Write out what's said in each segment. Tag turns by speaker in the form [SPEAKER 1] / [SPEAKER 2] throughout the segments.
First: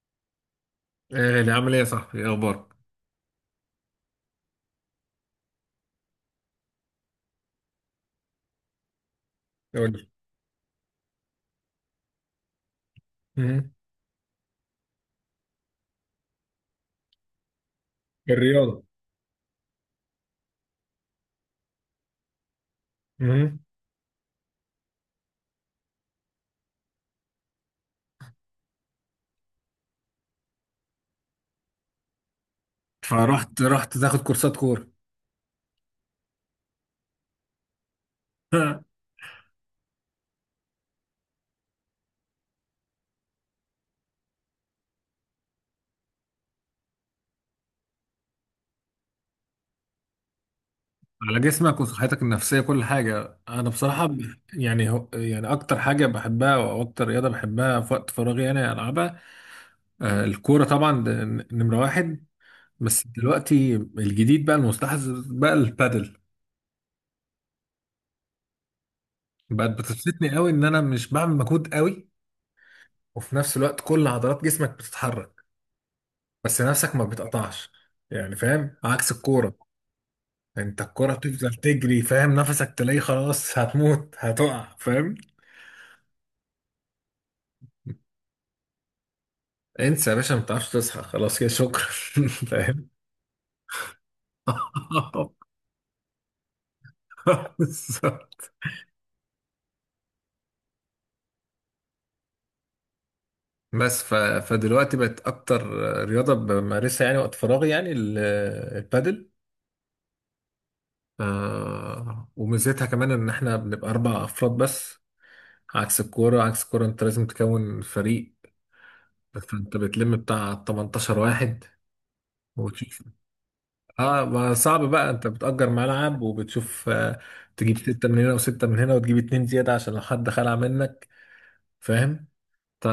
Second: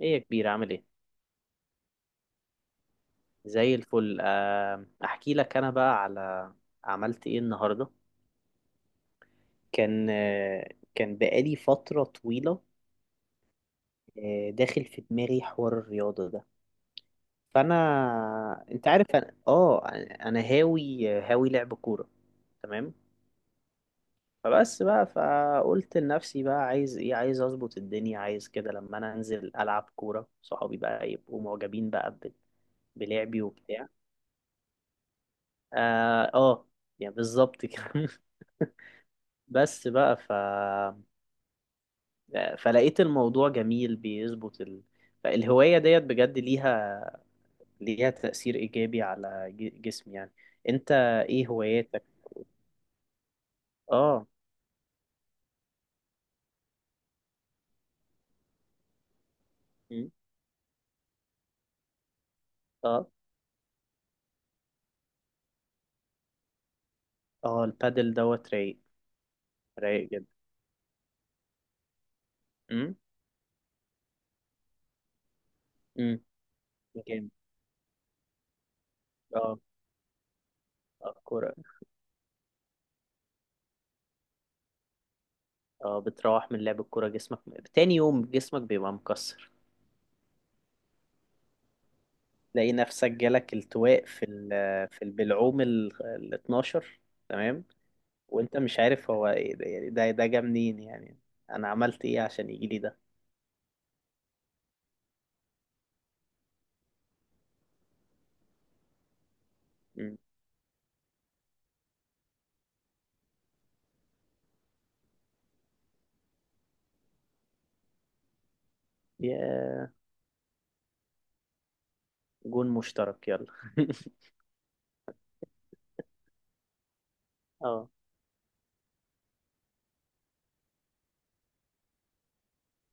[SPEAKER 1] ايه يا كبير، عامل ايه؟
[SPEAKER 2] ايه اللي عامل ايه يا صاحبي؟ ايه اخبارك؟
[SPEAKER 1] زي الفل. احكي لك، انا بقى عملت ايه النهارده.
[SPEAKER 2] قول لي
[SPEAKER 1] كان آه، كان بقالي فتره طويله
[SPEAKER 2] مهم.
[SPEAKER 1] داخل في دماغي حوار الرياضه ده. فانا
[SPEAKER 2] الرياضة
[SPEAKER 1] انت عارف، انا انا هاوي هاوي لعب كوره، تمام.
[SPEAKER 2] مهم.
[SPEAKER 1] فبس بقى، فقلت لنفسي بقى، عايز ايه؟ عايز اظبط الدنيا، عايز كده لما انا انزل العب كوره صحابي بقى يبقوا معجبين بقى بلعبي
[SPEAKER 2] فرحت
[SPEAKER 1] وبتاع.
[SPEAKER 2] رحت تاخد كورسات كوره.
[SPEAKER 1] اه آه، يعني بالظبط كده. بس بقى فلقيت الموضوع جميل، بيظبط الهواية ديت بجد، ليها تأثير إيجابي على جسمي يعني. أنت
[SPEAKER 2] على
[SPEAKER 1] إيه
[SPEAKER 2] جسمك
[SPEAKER 1] هواياتك؟
[SPEAKER 2] وصحتك النفسيه كل حاجه. انا بصراحه
[SPEAKER 1] آه.
[SPEAKER 2] هو يعني اكتر حاجه بحبها او اكتر رياضه بحبها في وقت فراغي انا العبها.
[SPEAKER 1] م?
[SPEAKER 2] الكوره طبعا ده نمره واحد. بس
[SPEAKER 1] آه.
[SPEAKER 2] دلوقتي الجديد بقى المستحدث بقى البادل
[SPEAKER 1] آه البادل دوت رايق،
[SPEAKER 2] بقت
[SPEAKER 1] رايق جدا.
[SPEAKER 2] بتبسطني قوي ان انا مش بعمل مجهود قوي،
[SPEAKER 1] م?
[SPEAKER 2] وفي نفس الوقت كل عضلات جسمك بتتحرك
[SPEAKER 1] م.
[SPEAKER 2] بس نفسك ما
[SPEAKER 1] جامد.
[SPEAKER 2] بتقطعش. يعني فاهم؟ عكس الكوره،
[SPEAKER 1] آه.
[SPEAKER 2] انت الكرة
[SPEAKER 1] آه
[SPEAKER 2] بتفضل
[SPEAKER 1] كورة.
[SPEAKER 2] تجري فاهم، نفسك تلاقيه خلاص هتموت هتقع فاهم.
[SPEAKER 1] آه بتروح من لعب الكورة جسمك، تاني يوم جسمك بيبقى مكسر.
[SPEAKER 2] انسى يا باشا، ما بتعرفش تصحى خلاص، يا شكرا.
[SPEAKER 1] تلاقي
[SPEAKER 2] فاهم.
[SPEAKER 1] نفسك جالك التواء في في البلعوم ال 12، تمام.
[SPEAKER 2] بالظبط.
[SPEAKER 1] وانت مش عارف هو ايه ده، يعني ده جه منين يعني، انا عملت ايه عشان يجي لي ده؟
[SPEAKER 2] فدلوقتي بقت اكتر رياضة بمارسها يعني وقت فراغي، يعني البادل.
[SPEAKER 1] مم.
[SPEAKER 2] آه، وميزتها كمان ان احنا بنبقى اربع افراد بس. عكس الكورة، عكس الكورة، انت لازم تكون فريق، فانت
[SPEAKER 1] يا
[SPEAKER 2] بتلم بتاع 18 واحد
[SPEAKER 1] جون
[SPEAKER 2] وتشوف.
[SPEAKER 1] مشترك يلا.
[SPEAKER 2] اه ما صعب بقى، انت بتأجر ملعب وبتشوف، تجيب
[SPEAKER 1] اه.
[SPEAKER 2] ستة من هنا وستة من هنا وتجيب اتنين زيادة عشان لو حد خلع منك. فاهم؟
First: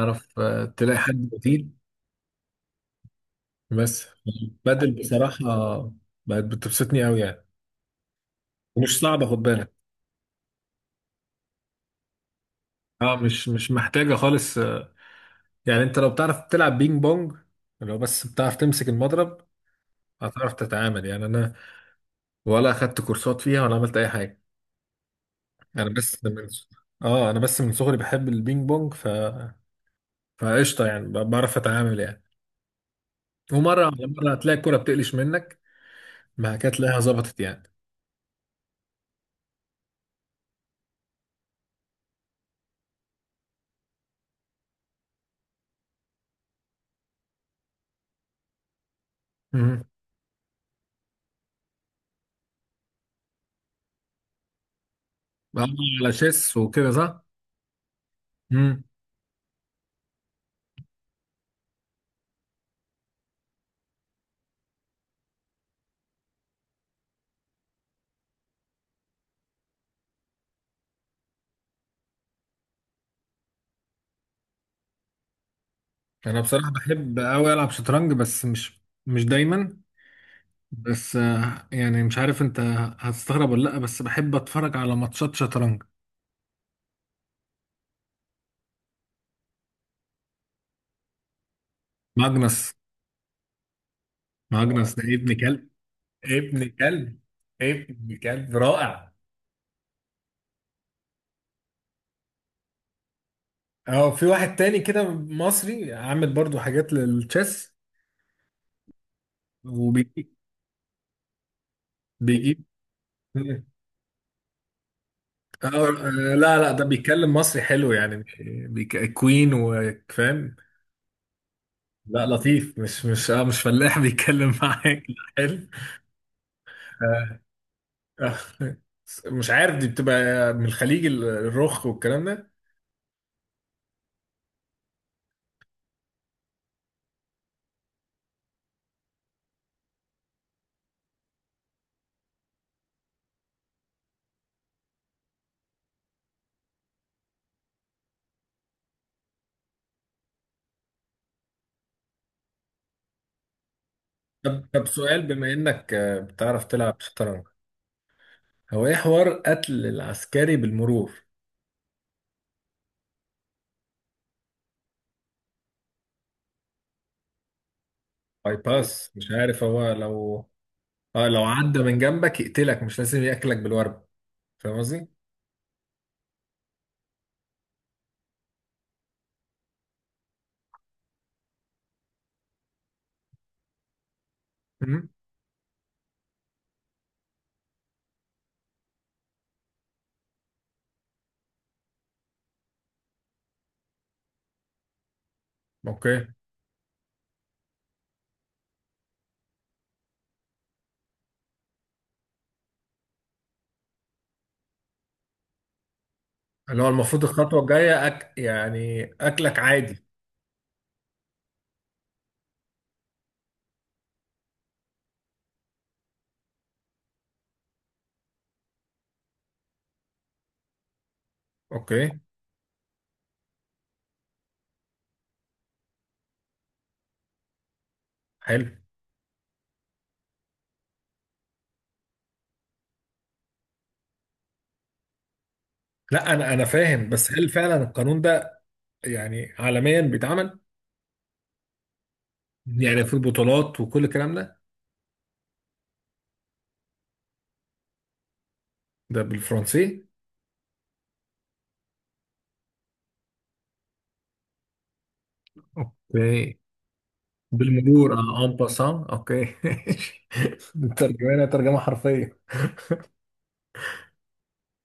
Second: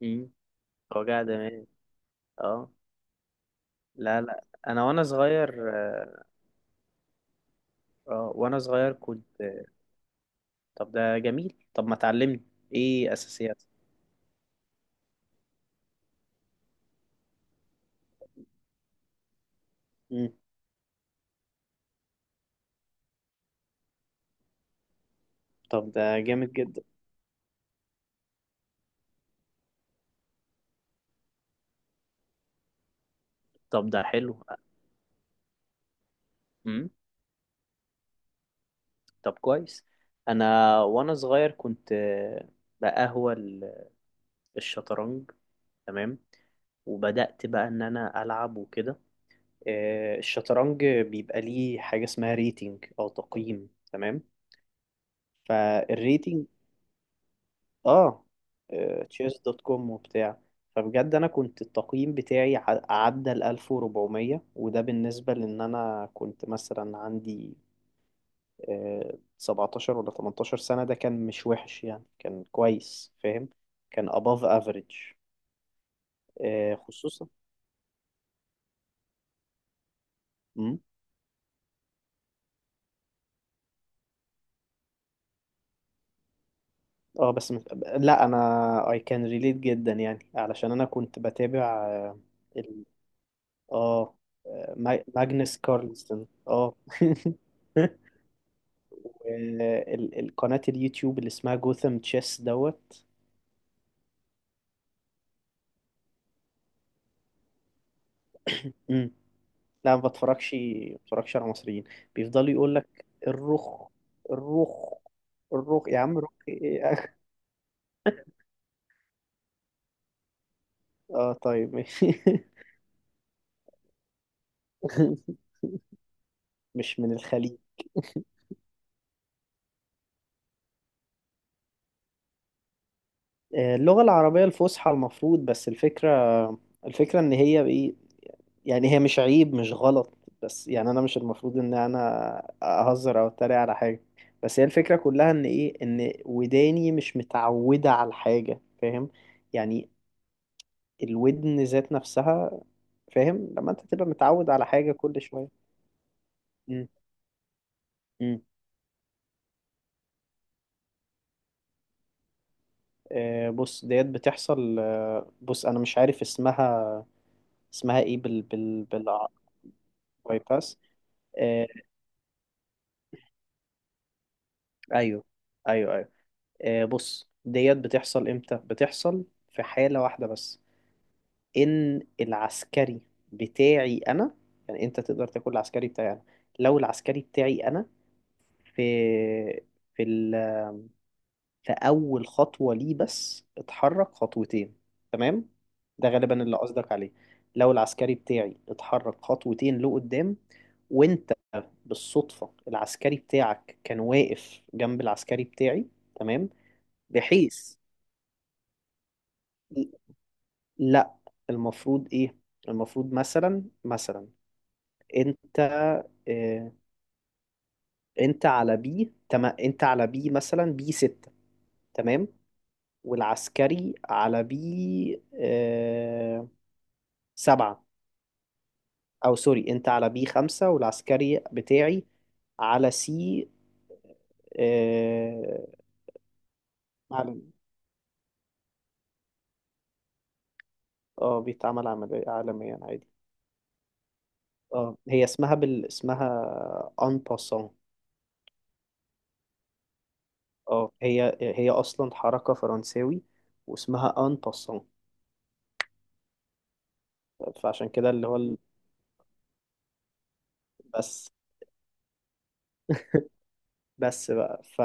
[SPEAKER 1] مم.
[SPEAKER 2] تلاقي حد
[SPEAKER 1] وجع دماغي.
[SPEAKER 2] بديل.
[SPEAKER 1] اه.
[SPEAKER 2] بس
[SPEAKER 1] لا لا، انا
[SPEAKER 2] بدل
[SPEAKER 1] وانا
[SPEAKER 2] بصراحة
[SPEAKER 1] صغير اه
[SPEAKER 2] بقت بتبسطني قوي يعني،
[SPEAKER 1] وانا صغير
[SPEAKER 2] ومش صعبة
[SPEAKER 1] كنت
[SPEAKER 2] خد بالك.
[SPEAKER 1] طب ده جميل، طب ما تعلمني ايه
[SPEAKER 2] اه مش
[SPEAKER 1] اساسيات.
[SPEAKER 2] مش محتاجة خالص، يعني انت لو بتعرف تلعب بينج بونج، لو بس بتعرف تمسك المضرب
[SPEAKER 1] مم.
[SPEAKER 2] هتعرف تتعامل. يعني انا ولا اخدت كورسات فيها ولا عملت اي حاجة. انا
[SPEAKER 1] طب ده
[SPEAKER 2] بس من،
[SPEAKER 1] جامد جدا.
[SPEAKER 2] اه انا بس من صغري بحب البينج بونج، فقشطه يعني، بعرف اتعامل يعني. ومره
[SPEAKER 1] طب ده
[SPEAKER 2] على مره
[SPEAKER 1] حلو.
[SPEAKER 2] هتلاقي الكوره بتقلش منك، ما كانت
[SPEAKER 1] مم.
[SPEAKER 2] تلاقيها ظبطت يعني.
[SPEAKER 1] طب كويس. انا وانا صغير كنت بقهوى الشطرنج، تمام. وبدأت بقى إن أنا ألعب وكده.
[SPEAKER 2] امم.
[SPEAKER 1] الشطرنج بيبقى ليه حاجة اسمها ريتنج أو تقييم، تمام.
[SPEAKER 2] بقعد على
[SPEAKER 1] فالريتنج
[SPEAKER 2] شيس وكده، صح.
[SPEAKER 1] آه
[SPEAKER 2] امم.
[SPEAKER 1] تشيس دوت كوم وبتاع. فبجد أنا كنت التقييم بتاعي عدى ال 1400، وده بالنسبة لأن أنا كنت مثلا عندي 17 ولا 18 سنة، ده كان مش وحش يعني، كان كويس فاهم. كان above average
[SPEAKER 2] انا بصراحه بحب
[SPEAKER 1] خصوصا.
[SPEAKER 2] قوي العب شطرنج، بس مش دايما. بس يعني مش عارف انت هتستغرب ولا لا، بس بحب اتفرج على ماتشات شطرنج.
[SPEAKER 1] اه بس مش... لا انا I can relate جدا يعني، علشان انا كنت بتابع
[SPEAKER 2] ماجنس.
[SPEAKER 1] ال... اه
[SPEAKER 2] ماجنس ده ابن
[SPEAKER 1] ماجنس
[SPEAKER 2] كلب،
[SPEAKER 1] كارلسن
[SPEAKER 2] ابن
[SPEAKER 1] اه.
[SPEAKER 2] كلب، ابن كلب رائع.
[SPEAKER 1] القناة اليوتيوب اللي اسمها جوثام تشيس دوت.
[SPEAKER 2] اه في واحد تاني كده مصري عامل برضو حاجات للتشيس
[SPEAKER 1] مم. لا
[SPEAKER 2] وبيجيب،
[SPEAKER 1] ما بتفرجش على مصريين. بيفضلوا
[SPEAKER 2] بيجيب.
[SPEAKER 1] يقول لك الرخ، الرخ، الرخ. يا عم رخ
[SPEAKER 2] لا لا، ده
[SPEAKER 1] ايه؟
[SPEAKER 2] بيتكلم مصري حلو يعني، مش كوين وفاهم.
[SPEAKER 1] اه طيب ماشي.
[SPEAKER 2] لا لطيف، مش فلاح بيتكلم معاك، لا حلو.
[SPEAKER 1] مش من
[SPEAKER 2] آه.
[SPEAKER 1] الخليج.
[SPEAKER 2] آه. مش عارف دي بتبقى من الخليج، الرخ والكلام ده.
[SPEAKER 1] اللغة العربية الفصحى المفروض. بس الفكرة ان هي ايه، يعني هي مش عيب مش غلط، بس يعني انا مش المفروض ان انا اهزر او اتريق على حاجة. بس هي الفكرة كلها ان ايه، ان وداني مش متعودة على الحاجة فاهم يعني. الودن ذات نفسها، فاهم لما انت تبقى متعود
[SPEAKER 2] طب
[SPEAKER 1] على
[SPEAKER 2] طب
[SPEAKER 1] حاجة
[SPEAKER 2] سؤال،
[SPEAKER 1] كل شوية.
[SPEAKER 2] بما انك بتعرف
[SPEAKER 1] مم.
[SPEAKER 2] تلعب شطرنج،
[SPEAKER 1] مم.
[SPEAKER 2] هو ايه حوار قتل العسكري بالمرور؟
[SPEAKER 1] آه بص ديت بتحصل. آه بص انا مش عارف اسمها، اسمها ايه
[SPEAKER 2] باي باس مش عارف. هو لو
[SPEAKER 1] بايباس.
[SPEAKER 2] اه لو عدى من جنبك يقتلك، مش لازم ياكلك بالورب. فاهم قصدي؟
[SPEAKER 1] ايوه، ايوه، ايوه. آه بص ديت بتحصل امتى؟ بتحصل في حالة واحدة بس، ان العسكري بتاعي انا، يعني انت
[SPEAKER 2] مم.
[SPEAKER 1] تقدر تاكل العسكري بتاعي انا لو العسكري بتاعي انا في في في اول خطوة ليه بس اتحرك خطوتين، تمام. ده
[SPEAKER 2] اوكي.
[SPEAKER 1] غالبا اللي قصدك عليه. لو العسكري بتاعي اتحرك خطوتين لقدام، وانت بالصدفة العسكري بتاعك كان واقف جنب العسكري بتاعي، تمام،
[SPEAKER 2] اللي هو المفروض الخطوة
[SPEAKER 1] بحيث
[SPEAKER 2] الجاية يعني أكلك عادي.
[SPEAKER 1] لا. المفروض ايه؟ المفروض مثلا، مثلا انت اه، انت على بي، تمام، انت على بي مثلا بي ستة،
[SPEAKER 2] أوكي.
[SPEAKER 1] تمام، والعسكري على بي اه سبعة.
[SPEAKER 2] حلو.
[SPEAKER 1] او سوري، انت على بي خمسة، والعسكري بتاعي على سي. اه
[SPEAKER 2] لا أنا فاهم، بس
[SPEAKER 1] عالمي.
[SPEAKER 2] هل فعلا القانون ده، يعني عالميا بيتعمل؟
[SPEAKER 1] اه بيتعمل عملية عالميا
[SPEAKER 2] يعني
[SPEAKER 1] عادي.
[SPEAKER 2] في البطولات وكل الكلام ده؟
[SPEAKER 1] اه هي اسمها اسمها ان باسون.
[SPEAKER 2] ده بالفرنسي؟
[SPEAKER 1] اه هي هي اصلا حركه فرنساوي، واسمها ان باسون.
[SPEAKER 2] اوكي.
[SPEAKER 1] فعشان كده
[SPEAKER 2] بالمرور،
[SPEAKER 1] اللي هو
[SPEAKER 2] اه، ان باسان. اوكي.
[SPEAKER 1] بس
[SPEAKER 2] ترجمة، ترجمة حرفية.
[SPEAKER 1] بس بقى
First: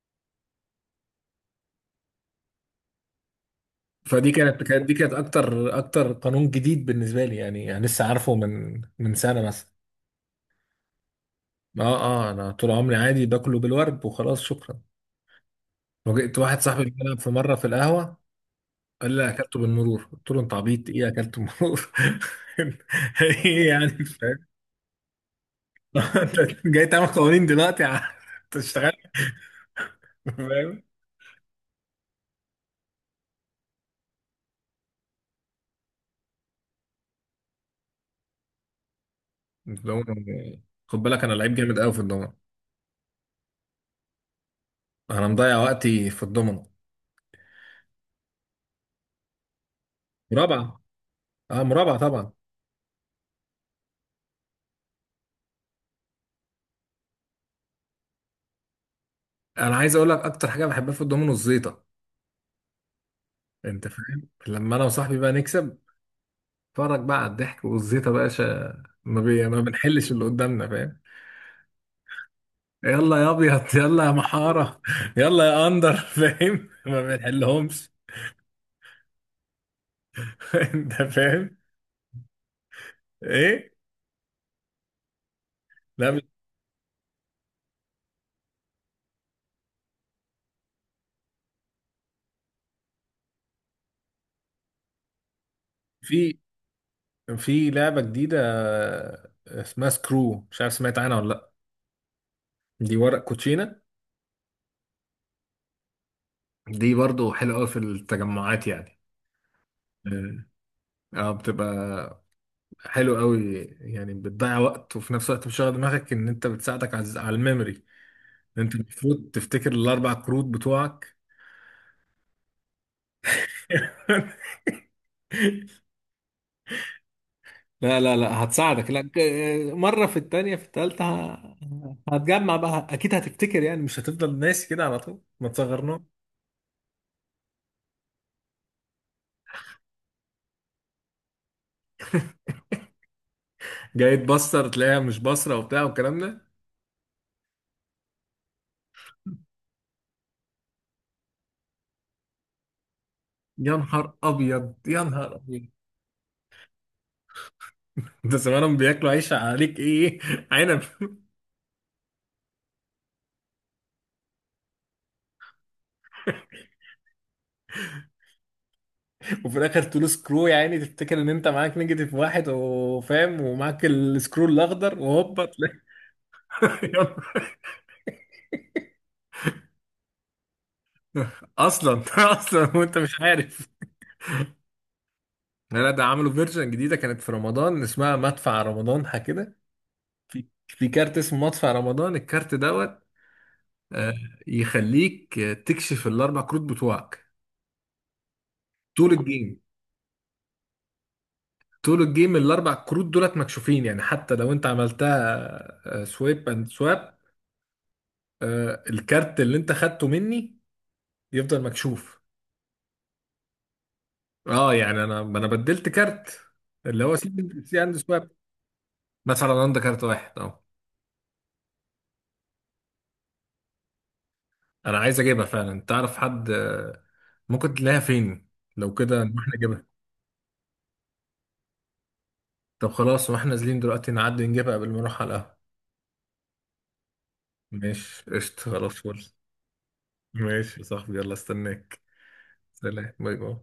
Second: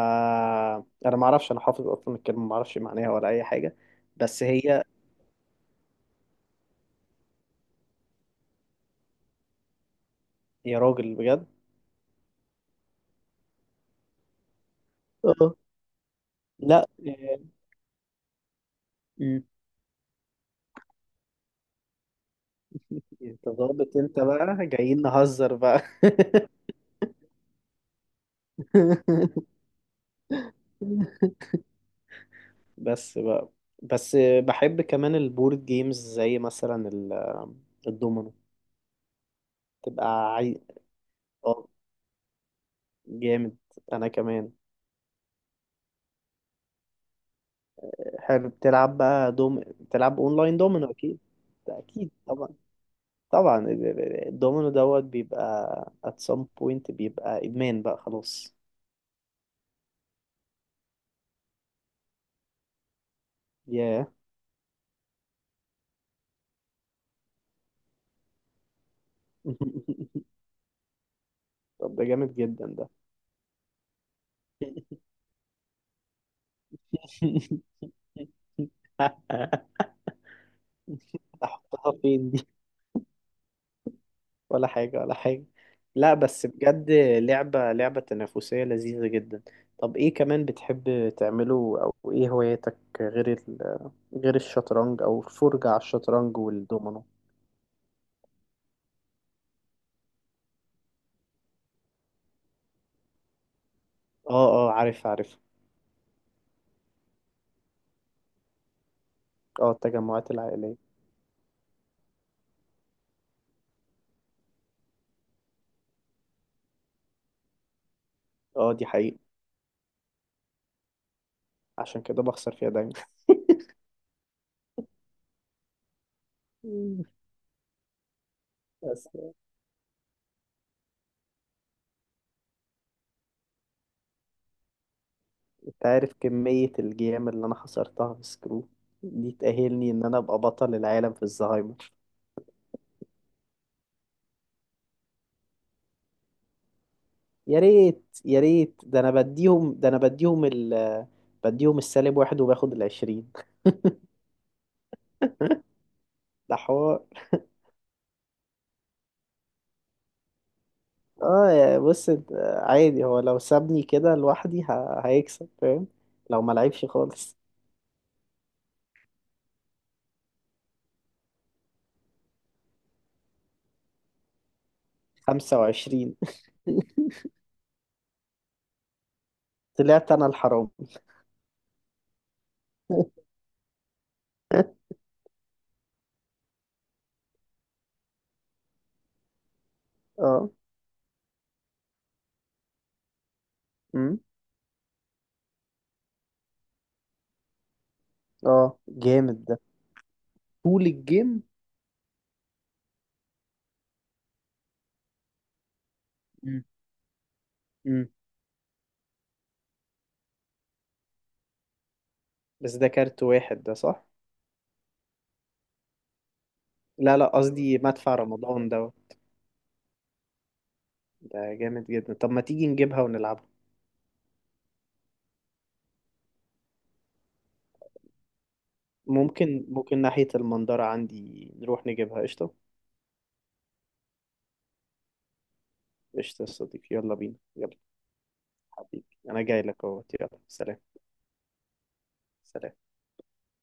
[SPEAKER 1] انا ما اعرفش، انا حافظ اصلا الكلمه ما اعرفش معناها ولا اي حاجه.
[SPEAKER 2] فدي
[SPEAKER 1] بس
[SPEAKER 2] كانت،
[SPEAKER 1] هي
[SPEAKER 2] كانت دي كانت اكتر اكتر قانون جديد بالنسبة لي يعني, لسه عارفه من سنة مثلا.
[SPEAKER 1] يا راجل بجد.
[SPEAKER 2] اه انا طول عمري عادي باكله بالورد وخلاص، شكرا.
[SPEAKER 1] اه
[SPEAKER 2] وجئت واحد
[SPEAKER 1] لا.
[SPEAKER 2] صاحبي بيلعب في مره في القهوه، قال لي
[SPEAKER 1] مم.
[SPEAKER 2] اكلته بالمرور، قلت له انت عبيط، ايه اكلته بالمرور؟
[SPEAKER 1] انت
[SPEAKER 2] ايه يعني
[SPEAKER 1] ظابط، انت
[SPEAKER 2] فاهم؟
[SPEAKER 1] بقى جايين نهزر بقى.
[SPEAKER 2] انت جاي تعمل قوانين دلوقتي يا عم؟ انت اشتغلت فاهم.
[SPEAKER 1] بس بقى بس بحب كمان البورد جيمز زي مثلا الدومينو. تبقى
[SPEAKER 2] الدومنة-
[SPEAKER 1] عي...
[SPEAKER 2] خد بالك انا لعيب
[SPEAKER 1] اه
[SPEAKER 2] جامد قوي في الضمنه.
[SPEAKER 1] جامد. انا كمان.
[SPEAKER 2] انا مضيع وقتي في الضمنه.
[SPEAKER 1] حلو، بتلعب بقى دوم، بتلعب اونلاين
[SPEAKER 2] مرابعه.
[SPEAKER 1] دومينو اكيد.
[SPEAKER 2] اه
[SPEAKER 1] ده
[SPEAKER 2] مرابعه
[SPEAKER 1] اكيد
[SPEAKER 2] طبعا.
[SPEAKER 1] طبعا. طبعا الدومينو دوت بيبقى at some point بيبقى ادمان بقى خلاص.
[SPEAKER 2] انا عايز اقول لك اكتر حاجه بحبها في الضمنه، الزيطه. انت
[SPEAKER 1] ياه.
[SPEAKER 2] فاهم؟ لما انا وصاحبي بقى نكسب، اتفرج بقى على الضحك والزيطه بقى، شا... ما, بي... ما بنحلش اللي قدامنا فاهم.
[SPEAKER 1] طب ده جامد جدا ده.
[SPEAKER 2] يلا يا ابيض، يلا يا محاره، يلا يا اندر فاهم. ما بنحلهمش. انت فاهم؟
[SPEAKER 1] احطها فين دي؟
[SPEAKER 2] ايه؟
[SPEAKER 1] ولا حاجة، ولا حاجة. لا
[SPEAKER 2] لا
[SPEAKER 1] بس بجد، لعبة تنافسية لذيذة جدا. طب ايه كمان بتحب تعمله، او ايه هواياتك غير غير الشطرنج او الفرجة على الشطرنج
[SPEAKER 2] في
[SPEAKER 1] والدومينو؟
[SPEAKER 2] لعبه جديده، اسمها سكرو، مش عارف سمعت عنها ولا لا؟ دي ورق كوتشينه.
[SPEAKER 1] اه، عارف.
[SPEAKER 2] دي برضو حلوه قوي في التجمعات يعني.
[SPEAKER 1] اه التجمعات
[SPEAKER 2] اه،
[SPEAKER 1] العائلية.
[SPEAKER 2] آه، بتبقى حلو قوي يعني. بتضيع وقت وفي نفس الوقت بتشغل دماغك ان انت، بتساعدك على الميموري، ان
[SPEAKER 1] اه
[SPEAKER 2] انت
[SPEAKER 1] دي حقيقة،
[SPEAKER 2] المفروض تفتكر الاربع كروت بتوعك.
[SPEAKER 1] عشان كده بخسر فيها دايما.
[SPEAKER 2] لا هتساعدك،
[SPEAKER 1] بس
[SPEAKER 2] لا، مرة في التانية في التالتة هتجمع بقى. أكيد هتفتكر يعني، مش هتفضل ناسي كده على طول، ما
[SPEAKER 1] انت
[SPEAKER 2] تصغرناش.
[SPEAKER 1] عارف كمية الجيام اللي انا خسرتها في سكرو، دي تأهلني ان انا ابقى بطل العالم في الزهايمر.
[SPEAKER 2] جاي تبصر تلاقيها مش بصرة وبتاع والكلام ده.
[SPEAKER 1] يا ريت يا ريت، ده انا بديهم ده انا بديهم ال بديهم السالب واحد وباخد العشرين.
[SPEAKER 2] يا نهار أبيض، يا نهار أبيض.
[SPEAKER 1] ده حوار.
[SPEAKER 2] أنت زمانهم بياكلوا عيش عليك، إيه عنب.
[SPEAKER 1] اه يا بص عادي، هو لو سابني كده لوحدي هيكسب فاهم، لو ما لعبش خالص.
[SPEAKER 2] وفي الآخر تقول سكرو يا عيني، تفتكر إن أنت معاك نيجاتيف واحد وفاهم، ومعاك السكرو الأخضر، وهوبا
[SPEAKER 1] خمسة
[SPEAKER 2] تلاقي.
[SPEAKER 1] وعشرين.
[SPEAKER 2] يا نهار.
[SPEAKER 1] طلعت انا الحرام.
[SPEAKER 2] أصلا أصلا وأنت مش عارف. لا ده عملوا فيرجن جديدة، كانت في رمضان، اسمها مدفع رمضان، حاجة كده. في كارت اسمه مدفع رمضان، الكارت دوت، آه،
[SPEAKER 1] اه.
[SPEAKER 2] يخليك، تكشف الأربع كروت بتوعك
[SPEAKER 1] اه
[SPEAKER 2] طول
[SPEAKER 1] جامد ده.
[SPEAKER 2] الجيم.
[SPEAKER 1] طول الجيم.
[SPEAKER 2] طول الجيم الأربع كروت دولت مكشوفين، يعني حتى لو أنت عملتها سويب
[SPEAKER 1] مم.
[SPEAKER 2] أند سواب،
[SPEAKER 1] امم.
[SPEAKER 2] الكارت اللي أنت خدته مني يفضل مكشوف.
[SPEAKER 1] بس ده كارت واحد ده صح؟
[SPEAKER 2] أه يعني أنا بدلت كارت، اللي هو
[SPEAKER 1] لا لا
[SPEAKER 2] سي،
[SPEAKER 1] قصدي
[SPEAKER 2] سي أند
[SPEAKER 1] مدفع
[SPEAKER 2] سواب.
[SPEAKER 1] رمضان ده.
[SPEAKER 2] مدفع رمضان ده كارت واحد أه.
[SPEAKER 1] ده جامد جدا، طب ما تيجي نجيبها ونلعبها.
[SPEAKER 2] انا عايز اجيبها فعلا. تعرف حد، ممكن تلاقيها فين؟ لو كده نروح
[SPEAKER 1] ممكن،
[SPEAKER 2] نجيبها.
[SPEAKER 1] ممكن ناحية المنظرة عندي نروح نجيبها، قشطة.
[SPEAKER 2] طب خلاص، واحنا نازلين دلوقتي نعدي نجيبها قبل ما نروح على القهوة.
[SPEAKER 1] قشطة يا صديقي، يلا بينا يلا.
[SPEAKER 2] ماشي، قشطة، خلاص،
[SPEAKER 1] حبيبي
[SPEAKER 2] فل.
[SPEAKER 1] أنا جاي لك أهوت، يلا سلام.
[SPEAKER 2] ماشي يا صاحبي، يلا استناك.
[SPEAKER 1] سلام.
[SPEAKER 2] سلام. باي باي.